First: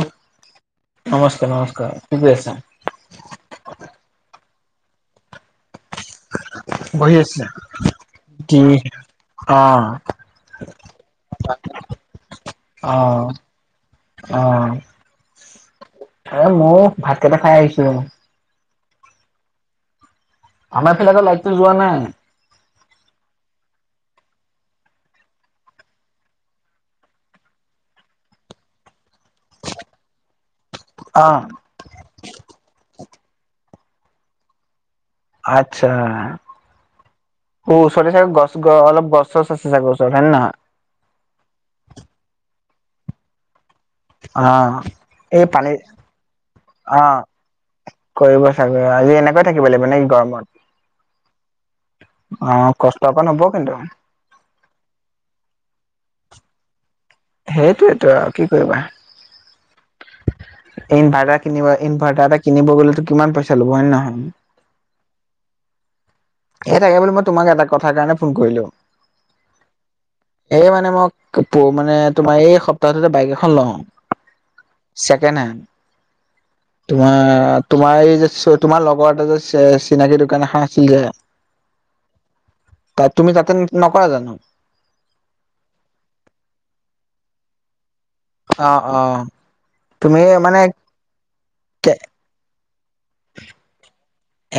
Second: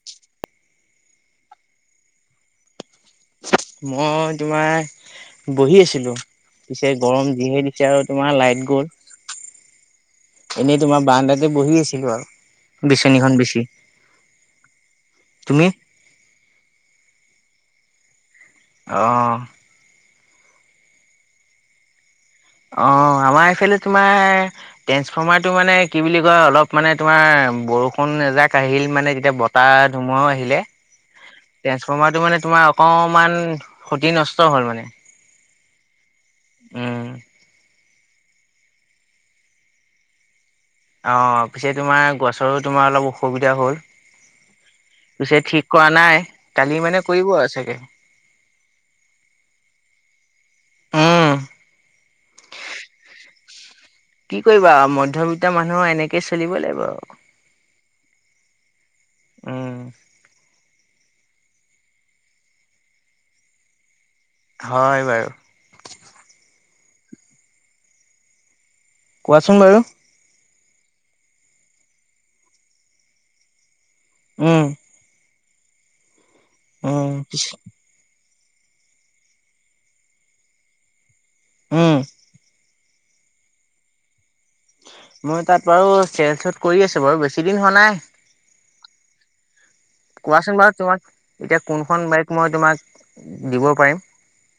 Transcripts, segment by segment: নমস্কাৰ, নমস্কাৰ কি কৰি আছা? মই তোমাৰ বহি আছিলোঁ। পিছে বহি গৰম আছা? যিহে দিছে আৰু তোমাৰ কি লাইট গ'ল। অ'। এনেই তোমাৰ বাৰাণ্ডাতে বহি আছিলোঁ আৰু অ বিচনীখন বিছি। অ'। এ, মও ভাতকেইটা খাই আহিছোঁ হে। অ'। আমাৰ এইফালে আকৌ লাইটো যোৱা নাই। অ' আমাৰ এইফালে তোমাৰ ট্ৰেন্ঞ্চফৰ্মাৰটো মানে কি বুলি কয়, অলপ মানে তোমাৰ বৰষুণ এজাক আহিল মানে তেতিয়া ব তাহ ধুমুহাও আহিলে। অ'। ট্ৰেন্সফৰ্মাৰটো মানে তোমাৰ অকমান ক্ষতি নষ্ট হ'ল মানে। আচ্ছা। উম, অ' ওচৰে চাগে গছ অলপ গছ চছ আছে চাগৈ ওচৰত হয় নে নহয়? অ' পিছে তোমাৰ গছৰো তোমাৰ অলপ অসুবিধা হ'ল। অ পিছে এই ঠিক পানী কৰা নাই, কালি অ মানে কৰিব আৰু চাগে। কৰিব চাগৈ, আজি এনেকৈ থাকিব লাগিব নে কি গৰমত? উম। অ' কষ্ট অকন হ'ব কিন্তু। কি কৰিবা মধ্যবিত্ত মানুহ আৰু এনেকে চলিবই লাগিব আৰু। সেইটয়েতো আৰু কি কৰিবা। উম ইনভাৰ্টাৰ কিনিব ইনভাৰ্টাৰ এটা কিনিব গ'লেতো কিমান পইচা ল'ব হয় নে নহয়? হয় বাৰু। সেই তাকে বুলি মই তোমাক এটা কথাৰ কাৰণে ফোন কৰিলো। কোৱাচোন বাৰু। এই মানে মই মানে তোমাৰ এই সপ্তাহটোতে বাইক এখন লওঁ। উম। ছেকেণ্ড হেণ্ড, উম তোমাৰ তোমাৰ এই যে তোমাৰ লগৰ এটা যে চি-চিনাকি দোকান এখন আছিল যে উম। তাত তুমি তাতে নকৰা জানো? মই তাত বাৰু চেলচত কৰি আছোঁ বাৰু, বেছি দিন হোৱা নাই। অ', অ'। তুমি কোৱাচোন মানে এক বাৰু তোমাক এতিয়া কোনখন বাইক মই তোমাক দিব পাৰিম।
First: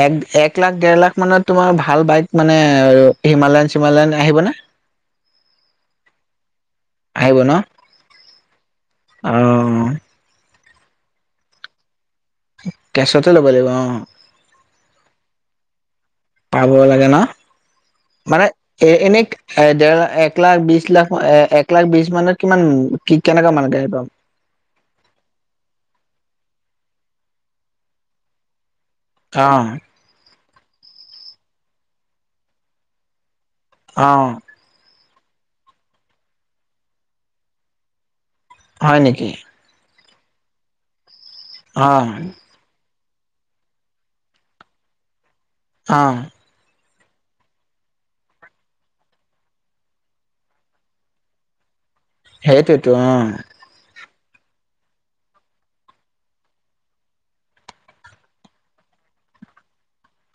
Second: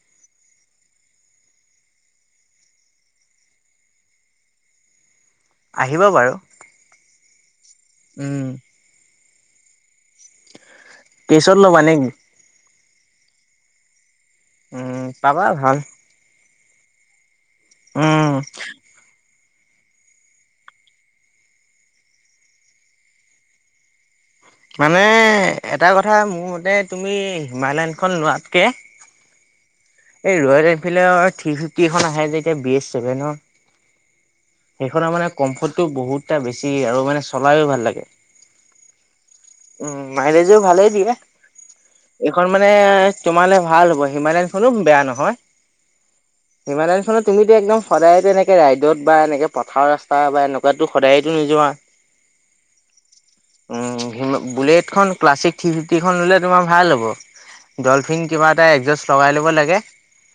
এক এক লাখ, দেৰ লাখমানত তোমাৰ ভাল বাইক মানে হিমালয়ান চিমালয়ান আহিবনে? আহিব বাৰু। আহিব ন'? উম অ'। কেছত ল'বা নেকি? কেছতে ল'ব লাগিব অ'। উম, পাবা ভাল। পাব লাগে না উম মানে এ, এনে এ, দেৰ লাখ, এক লাখ, বিশ লাখ, এ-এক লাখ বিশ মানত কিমান কি, কেনেকুৱা মানে গাড়ী পাম? মানে এটা কথা মোৰ মতে তুমি হিমালয়ানখন লোৱাতকে অ'। এই ৰয়েল এনফিল্ডৰ থ্ৰী ফিফটিখন আহে যে এতিয়া বি এছ ছেভেনৰ অ'। সেইখনৰ মানে কমফৰ্টটো বহুতটা বেছি আৰু মানে চলায়ু ভাল লাগে। হয় নেকি? উম, মাইলেজো ভালেই দিয়ে। অ'। এইখন মানে তোমালে ভাল হ'ব, হিমালয়ানখনো বেয়া নহয়। অ'। হিমালয়ানখনত তুমিতো একদম সদায়তো এনেকে ৰাইডত বা এনেকে পথাৰ ৰাস্তা বা এনেকুৱাতো সদায়তো নোযোৱা। সেইটোৱেইতো অ'। উম, বুলেটখন ক্লাছিক থ্ৰী ফিফটিখন ল'লে তোমাৰ ভাল হ'ব। ডলফিন কিবা এটা এডজাষ্ট লগাই ল'ব লাগে।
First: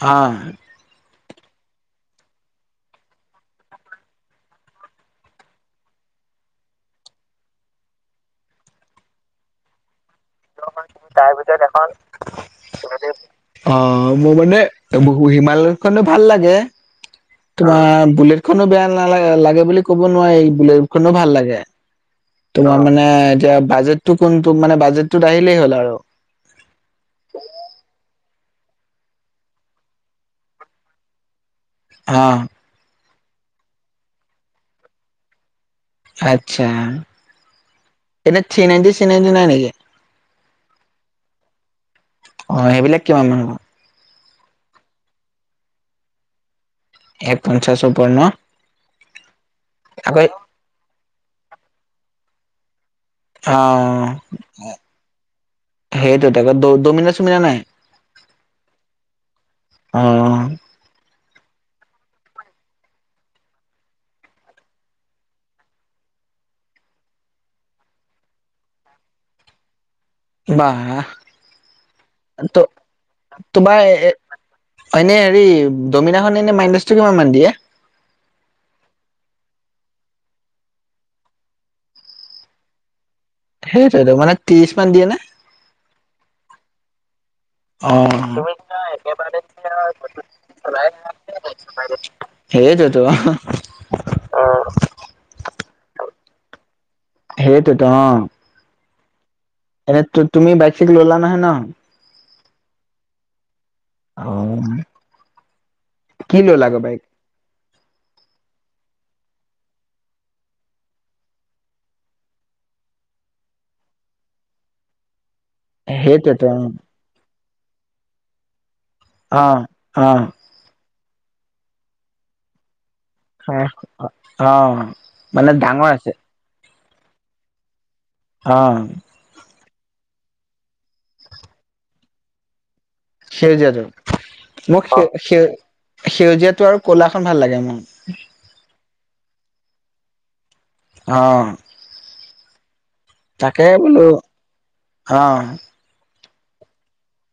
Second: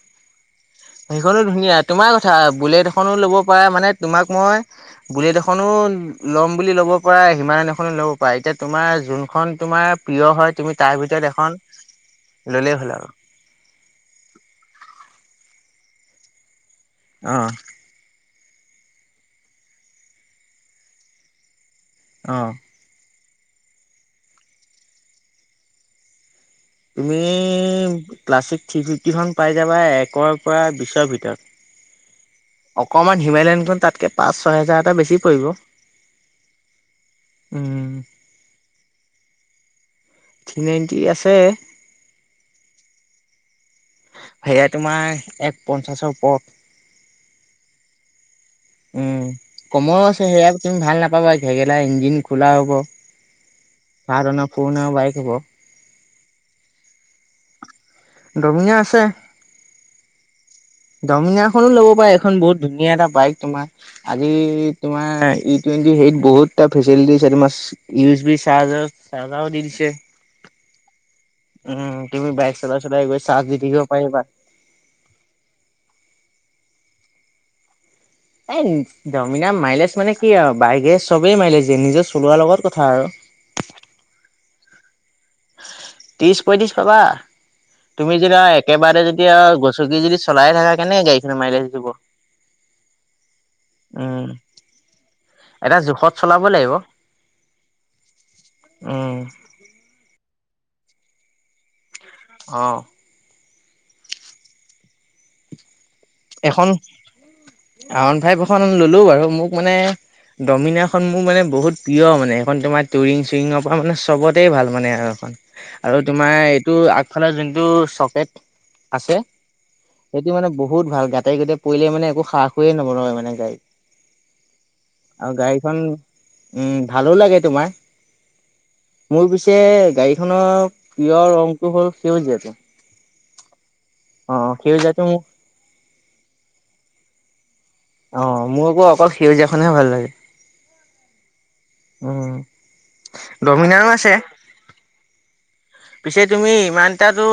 হয়। সেইখনো ধুনীয়া, তোমাৰ কথা বুলেট এখনো ল'ব পাৰা, মানে তোমাক মই বুলেট এখনো ল'ম বুলি ল'ব পাৰা, হিমালয়ন এখনো ল'ব পাৰা এতিয়া তোমাৰ যোনখন তোমাৰ প্ৰিয় হয়, তুমি তাৰ ভিতৰত এখন ল'লেই হ'ল আৰু। অ', মোৰ মানে বহু হিমালয় খনো ভাল লাগে, অ', তোমাৰ বুলেট খনো বেয়া নালাগে লাগে বুলি ক'ব নোৱাৰি, এই বুলেটখনো ভাল লাগে। অহ। তোমাৰ মানে এতিয়া বাজেটটো কোনটো, মানে বাজেটটোত আহিলেই হ'ল আৰু। তুমি, ক্লাছিক থ্ৰী ফিফটিখন পাই যাবা, একৰ পৰা বিশৰ ভিতৰত। অ'। অকণমান হিমালয়নখন তাতকৈ পাঁচ, ছয় হেজাৰ এটা বেছি পৰিব। আচ্ছা, উম, এনে থ্ৰি নাইনটি চিনাইনটি নাই নেকি? থ্ৰী নাইণ্টি আছে। অ', সেইবিলাক কিমান মান হ'ব। হেয়া তোমাৰ, এক পঞ্চাশৰ ওপৰৰ। এক পঞ্চাশ ওপৰ ন? উম, কমৰ আকৌ আছে সেয়া। তুমি ভাল নাপাবা, ঘেগেলা ইঞ্জিন খোলা হ'ব। অ', সাত অনা পুৰণা বাইক হ'ব সেইটোৱেটো ডমিনাৰ চমিনাৰ নাই। দমীনাৰ আছে। অ'। ডমিনাাৰখনো ল'ব পাৰে, এখন বহুত ধুনীয়া এটা বাইক তোমাৰ। আজি তোমাৰ, ই টুৱেণ্টি হেৰিত বহুত এটা ফেচিলিটি তোমাৰ ইউ এজ বি চাৰ্জাৰ চাৰ্জাও দি দিছে। বা। উম, তুমি বাইক চলাই, চলাই গৈ চাৰ্জ দি থাকিব পাৰিবা। এনেই হেৰি, ডমিনাৰখন এনে মাইলেছটো কিমান মান দিয়ে। এই ডমিনাৰ মাইলেজ মানে কি আৰু, বাইগে চবেই মাইলেজ দিয়ে, নিজৰ চলোৱাৰ লগত কথা আৰু। সেইটোৱেটো, মানে ত্ৰিশ মান দিয়ে নে? ত্ৰিছ পঁইত্ৰিছ পাবা। অ তুমি যেতিয়া একেবাৰে যদি, গচকি যদি চলাই থাকা, কেনেকে গাড়ীখনে মাইলেছ দিব। সেইটোৱেটো। উম এটা জোখত চলাব লাগিব, সেইটোৱেতো অ উম। এনে, তুমি বাইক চাইক ল'লা নহয়, ন'। অ'। অ'। কি ললা এখন গৈ বাইক আৰ ওৱান ফাইভ এখন ল'লো বাৰু, মোক মানে ডমিনা এখন মোৰ মানে বহুত প্ৰিয় মানে, এইখন তোমাৰ টুৰিং চুৰিঙৰ পৰা মানে চবতেই ভাল মানে, আৰু এখন আৰু তোমাৰ সেইটোৱেতো এইটো আগফালৰ যোনটো চকেট আছে, অ অ সেইটো মানে বহুত ভাল, গাতে গোতে পৰিলে মানে একো সাহ খয়ে নবলে মানে। গাড়ীত অ', আৰু মানে গাড়ীখন ডাঙৰ আছে। ভালো লাগে তোমাৰ। অ'। মোৰ পিছে, গাড়ীখনৰ প্ৰিয় ৰংটো হ'ল, সেউজীয়াটো। সেউজীয়াাটো, অ মোক সেউজীয়াটো সেউ, সেউজীয়াাটো আৰু কলাখন ভাল লাগে মোৰ। অ', মোৰ আকৌ অকল সেউজীয়াখনহে ভাল লাগে। অ'। অ'। তাকে বোলো, অঁ। পিছে তুমি ইমানটাটো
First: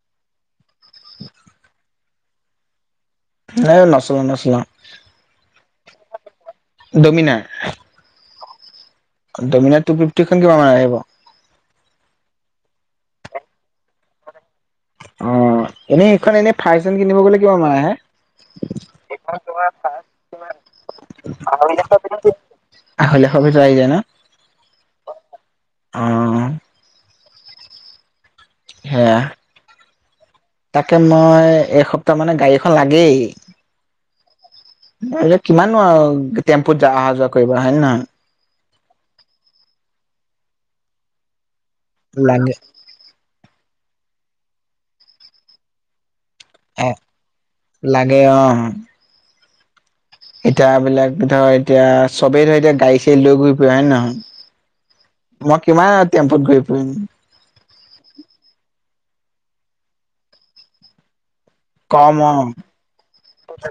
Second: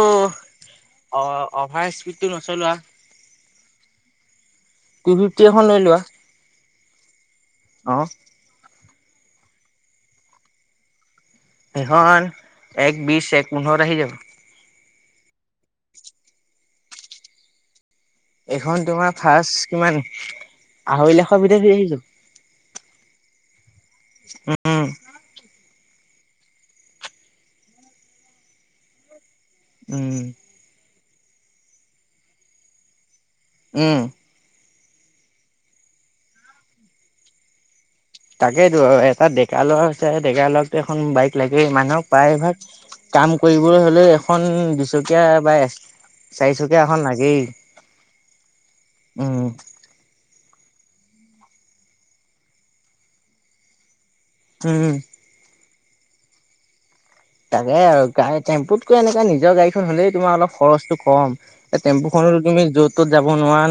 অ' অভাৰ স্পীডটো নচলোৱা। ন নচলাও, নচলাও। টু ফিফটি এখন লৈ লোৱা। ডমিনাাৰ? অ'। ডমিনাৰ টু ফিফটি খন কিমান মান আহিব? হেইখন এক বিশছ এক পোন্ধৰ আহি যাব। অ' এনেই এইখন এনেই ৰ্ফাষ্ট হেণ্ড কিনিব গ'লে কিমান মান আহে? এইখন তোমাৰ ৰ্ফাষ্ট কিমান আঢ়ৈ লাখৰ ভিতৰত ধৰি আহি যাব। আঢ়ৈ লাখৰ ভিতৰত আহি যায় ন? উম অ' হেয়া উম। তাকে মই এই সপ্তাহ মানে গাড়ী এখন লাগেই। উম। আৰু কিমানো টেম্পুত অহা যোৱা কৰিব হয় নে নহয়? তাকেইতো এটা ডেকা ল'ৰা হৈছে ডেকা ল'ৰাক এখন বাইক লাগেই। মানুহক লাগে প্ৰায়ভাগ কাম কৰিবলৈ হ'লেও এখন দুচকীয়া বাই চাৰিচকীয়া এ এখন লাগেই, লাগে উম। এতি বিলাক ধৰ এতিয়া চবেই ধৰ এতিয়া গাড়ী চাড়ী লৈ ঘূৰি ফুৰে হয় নে নহয়? হুম'। মই কিমান টেম্পুত ঘুৰি ফুৰিম? তাকে আৰু গাড়ী টেম্পুতকৈ এনেকে নিজৰ গাড়ীখন হ'লেই তোমাৰ অলপ খৰচটো ক'ম। এ টেম্পু কম অ খনতো তুমি য'ত ত'ত যাব নোৱাৰা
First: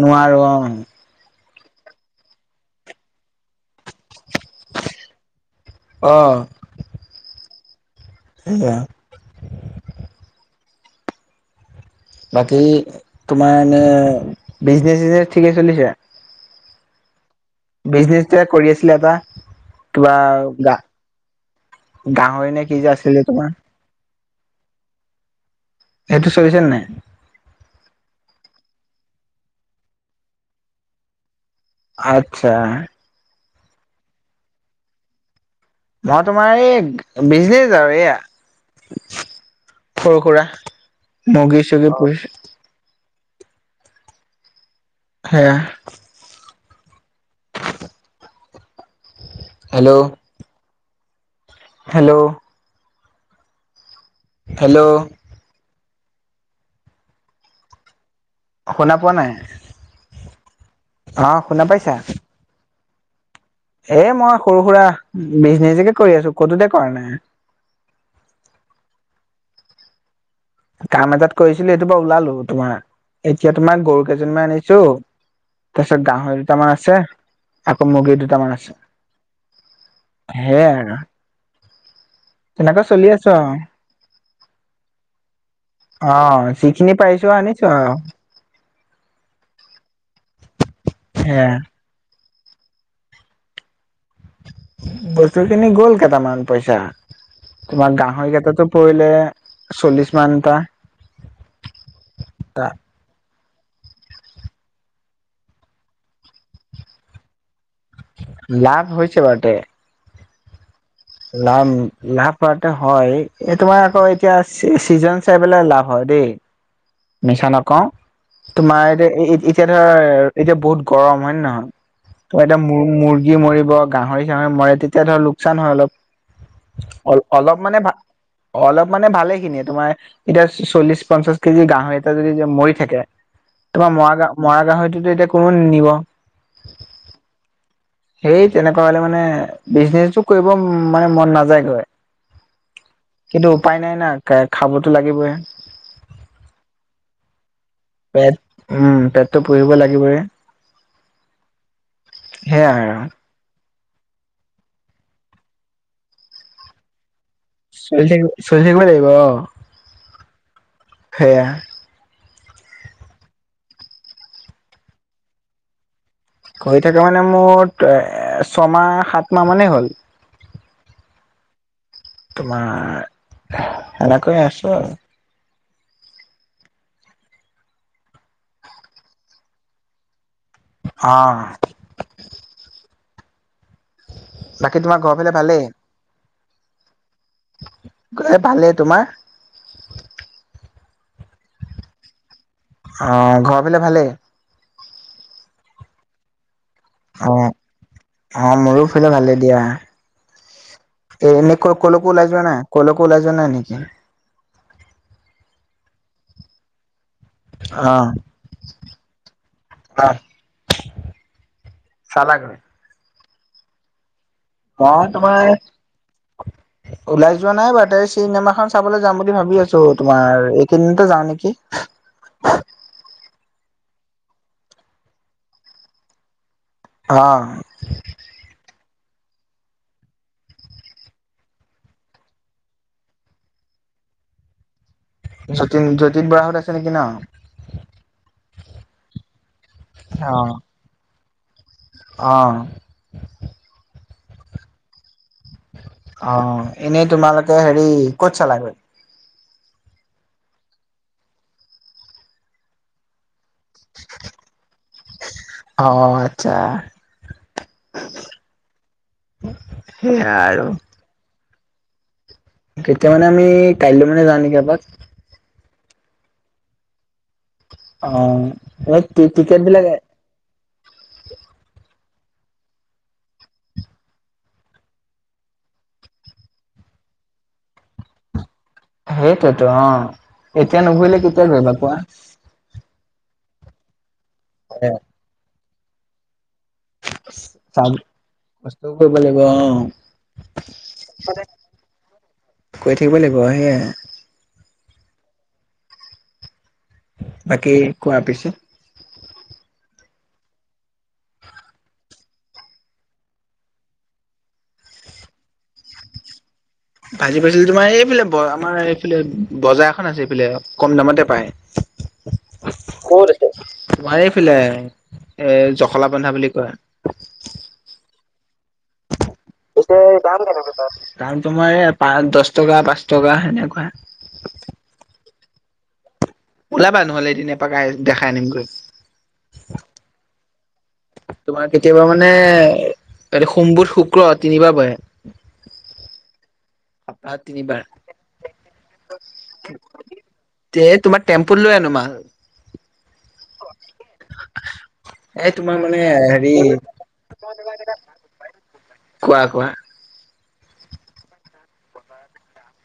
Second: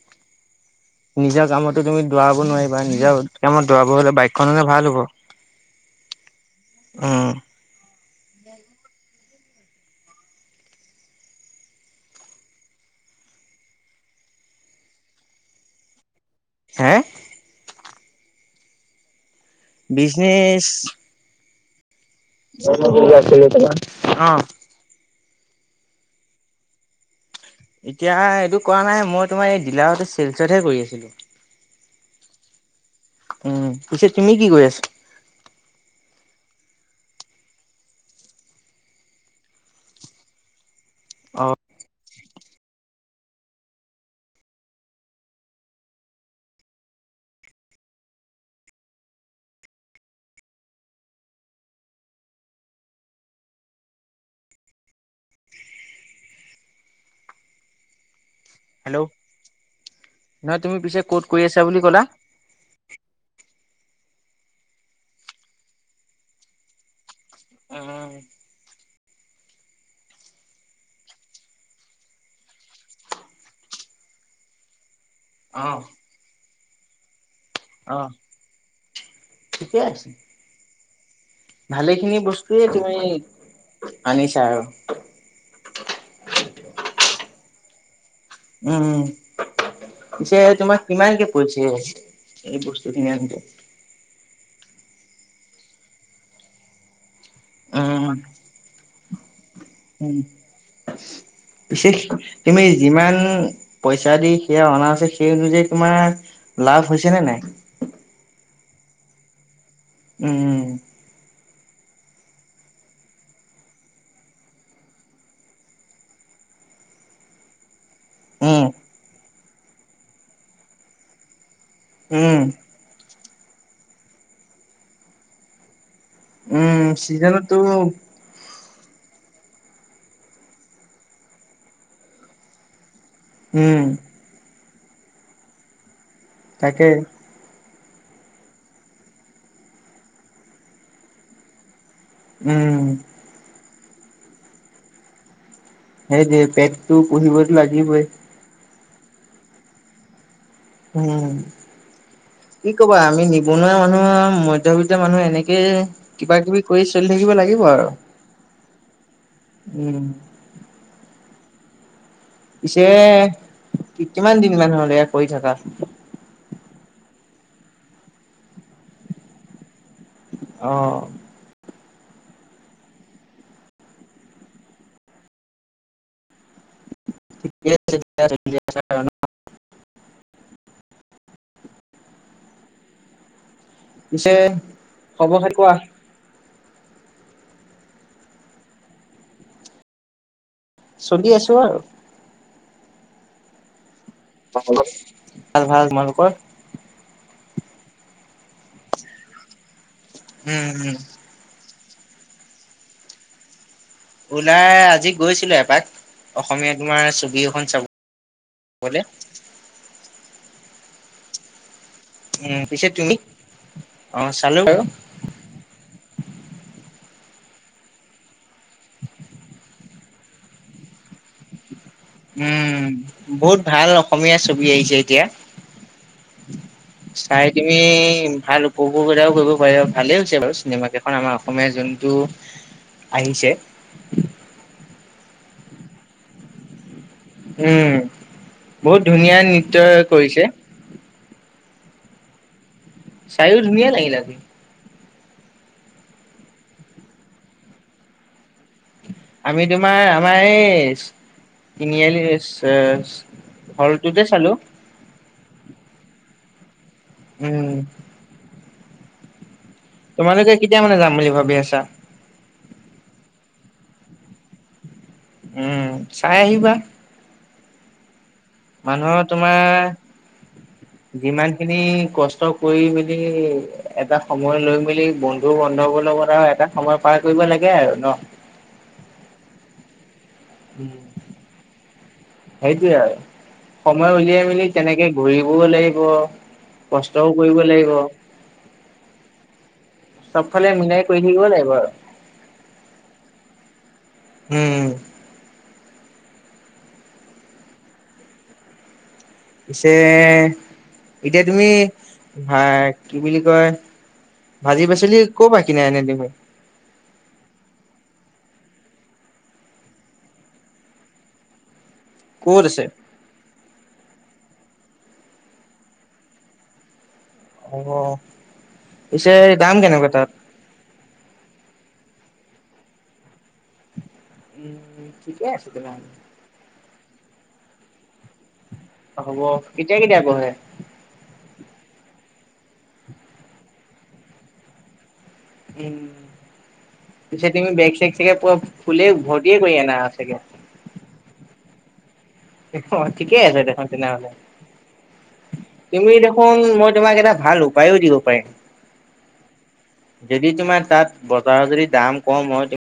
নোৱাৰো অ নিজৰ কামতো তুমি দৌৰাব নোৱাৰিবা, নিজৰ কামত দৌৰাব হ'লে বাইকখনে ভাল হ'ব। অঁ। উম। সেইয়া বাকী তোমাৰ এনে বিজনেচ চিজনেচ ঠিকে চলিছে! হে'। বিজনেচটোৱে কৰি আছিলে এটা? কিবা বিজনেছ? গা গাহৰি নে কি যে ভ আছিলে আছিল তোমাৰ ত অ [unintelligible] সেইটো চলিছে নে নাই? এতিয়া এইটো কৰা নাই মই তোমাৰ এই ডিলাৰত চেলচতহে কৰি আছিলো। আচ্ছা। উম, পিছে তুমি কি কৰি আছা? মই তোমাৰ এই বিজনেজ আৰু এয়া। সৰু সুৰা অ মুৰ্গী চুগী পুহিছো। সেয়া। হেল্ল'? হেল্ল'? হেল্ল'? শুনা হেল্ল' পোৱা নাই? নহয় তুমি পিছে ক'ত অ' কৰি আছা শুনা বুলি পাইছা? ক'লা এ মই সৰু সুৰা বিজনেছকে কৰি আছো, ক'তোতে কৰা নাই। উম। কাম এটাত কৰিছিলো এইটো বাৰু ওলালো তোমাৰ, এতিয়া তোমাৰ গৰু কেইজনমান আনিছো অ তাৰপিছত গাহৰি দুটামান আছে আকৌ অ মুৰ্গীৰ দুটামান আছে। সেয়াই আৰু। ভালে খিনি বস্তুৱয়ে তেনেকৈ চলি আছো আৰু তুমি আনিছা আৰু। অ' যিখিনি পাৰিছো আনিছো আৰু। উম, পিছে তোমাক কিমানকে সেয়াই পৰিছে এই বস্তুখিনি আনোতে? বস্তুখিনি গ'ল কেইটামান পইচা তোমাৰ উম গাহৰিকেইটাটো পৰিলে চল্লিশ মান এটা পিছে তুমি যিমান পইচা দি সেয়া অনা আছে সেই অনুযায়ী তোমাৰ লাভ হৈছে নে নাই? লাভ হৈছে বাৰুতে। উম, উম। লাভ লাভ হোৱাটো হয়, এই তোমাৰ আকৌ এতিয়া চিজন চাই পেলাই লাভ হয় দেই, মিছা নকওঁ। উম, তোমাৰ এতিয়া, এতিয়া ধৰা এতিয়া বহুত গৰম হয় নে নহয়? উম, তোমাৰ এতিয়া মুৰ্গী মৰিব, গাহৰি চাহৰি মৰে, তেতিয়া ধৰ লোকচান হয় অলপ। উম, অ' অলপ চিজনতো মানে ভা অলপ মানে ভালেখিনিয়ে তোমাৰ, এতিয়া চল্লিশ পঞ্চাশ কেজি গাহৰি এটা যদি মৰি থাকে উম, তোমাৰ মৰা গা মৰা গাহৰিটো এতিয়া কোনোও নিনিব। তাকে। সেই তেনেকুৱা হ'লে মানে বিজনেচটো কৰিব উম, মানে মন নাযায় গৈ। উম। কিন্তু উপায় নাই না খাবতো লাগিবয়ে। সেইযে পেটটো পুহিবতো লাগিবই। পেট উম, পেটটো পুহিব লাগিবই। উম, কি সেয়াই আৰু কবা আমি নিবনুৱা মানুহ, মধ্যবিত্ত মানুহে এনেকে কিবা কিবি কৰি চলি থাকিব লাগিব। আৰু চলি থাকি, চলি থাকিব লাগিব অ'। উম। সেয়া। পিছে কিমান দিনমান হ'ল এয়া কৰি থাকা? কৰি থাকা মানে মোৰ ছমাহ, সাতমাহ মানেই হ'ল। অ'। তোমাৰ এনেকৈয়ে আছোঁ আৰু। ঠিকে আছে, ঠিকে আছে [unintelligible] অ'। পিছে বাকী তোমাৰ ঘৰৰ ফালে খবৰ খাতি ভালেই কোৱা? ভালেই। তোমাৰ? চলি আছোঁ আৰু। অ' ঘৰৰ ফালে ভালেই? অ' ভাল ভাল। তোমালোকৰ? অ', অ' মোৰো ফালে ভালেই দিয়া। উম, উম। এ, এনেকুৱা ক'লকো ওলাই যোৱা নাই, ক'লকো ওলাই যোৱা নাই নেকি? ওলাই আজি গৈছিলো এপাক, অসমীয়া তোমাৰ এখন অ' চাবলে আ উম, পিছে তুমি? অ' চালো বাৰু। মই তোমাৰ ওলাই যোৱা নাই বাৰুতে, চিনেমাখন চাবলৈ যাম বুলি ভাবি আছোঁ তোমাৰ এইকেইদিনতে যাওঁ নেকি। উম, বহুত ভাল অসমীয়া ছবি আহিছে এতিয়া। অ চাই দিম। তুমি ভাল উপভোগ এটাও কৰিব পাৰিব, ভালেই হৈছে বাৰু, চিনেমাকেইখন আমাৰ অসমীয়া যোনটো আহিছে। যতীন যতিন বৰাহত আছে নেকি ন'? উম, বহুত ধুনীয়া নৃত্য কৰিছে। অ'। চাইও ধুনীয়া লাগিল আজি। অ এনেই তোমালোকে হেৰি ক'ত চালাৈ আমি তোমাৰ আমাৰ এই তিনিআলি হলটোতে চালো অ আচ্ছা উম সেয়া তোমালোকে আৰু কেতিয়া মানে যাম বুলি ভাবি আছা তেতিয়া মানে আমি কাইলৈ মানে যাওঁ নেকি আবাক উম চাই আহিবা মানুহৰ অিকটিলকে তোমাৰ যিমান খিনি কষ্ট কৰি মেলি এটা সময় লৈ মেলি বন্ ত বন্ধবৰ লগত আৰু এটা সময় পাৰ কৰিব লাগে আৰু ন সেইটোতো অ এতিয়া নুভুৰিলে কেতিয়া ঘৈিবা কোৱা সেইটোয়ে আৰু সময় উলিয়াই মেলি কেনেকে ঘূৰিবও লাগিব কষ্ট কৰিব লাগিব ক লিব অ চবফালে মিলাই কৰি থাকিব লাগিব আৰু। কৈ থাকিব লাগিব সেয়াই উম বাকী কোৱা পিছেো পিছে এতিয়া তুমি ভ কি বুলি কয় ভাজি পাচলি ক' পৰা কিনে এনে দেমে ভাজি পাইছিলো তোমাৰ এইফালে ব আমাৰ এইফালে বজাৰ এখন আছে এইফালে কম দামতে পায় ক'ত আছে? [unintelligible] কত আছে মাৰি ফে এ জখলা বন্ধা বুলি কয় অ পিছে দাম কেনেকুৱা তাত কাৰাম তোমাৰ এই পাঁচ দহ টকা পাঁচ টকা সেনেকুৱাই উম ঠিকে আছ তুম ওলাবা নহ'লে এদিিননে পাকাই দেখাই আনিমগৈ হ'ব কেতিয়া কেতিয়া গঢ়ে তোমাৰ কেতিয়াবা মানে এই সোম্বুধ শুক্ৰ তিনিবাৰ বহ উম সপ্তাহত পিছে তুমি তিনিবাৰ। বেগ চেগ চেগে প ফুলে ভৰ্তিয়ে কৰি আনা চাগে এ তোমাৰ টেম্পুত লৈ আনো মা ঠিকেই আছে দেখোন তেনেহ'লে এই তোমাৰ মানে তুমি হেৰি দেখোন মই তোমাক এটা ভাল উপায়ো দিব পাৰিম কোৱা কোৱা। যদি তোমাৰ তাত বজাৰৰ যদি দাম কম হয়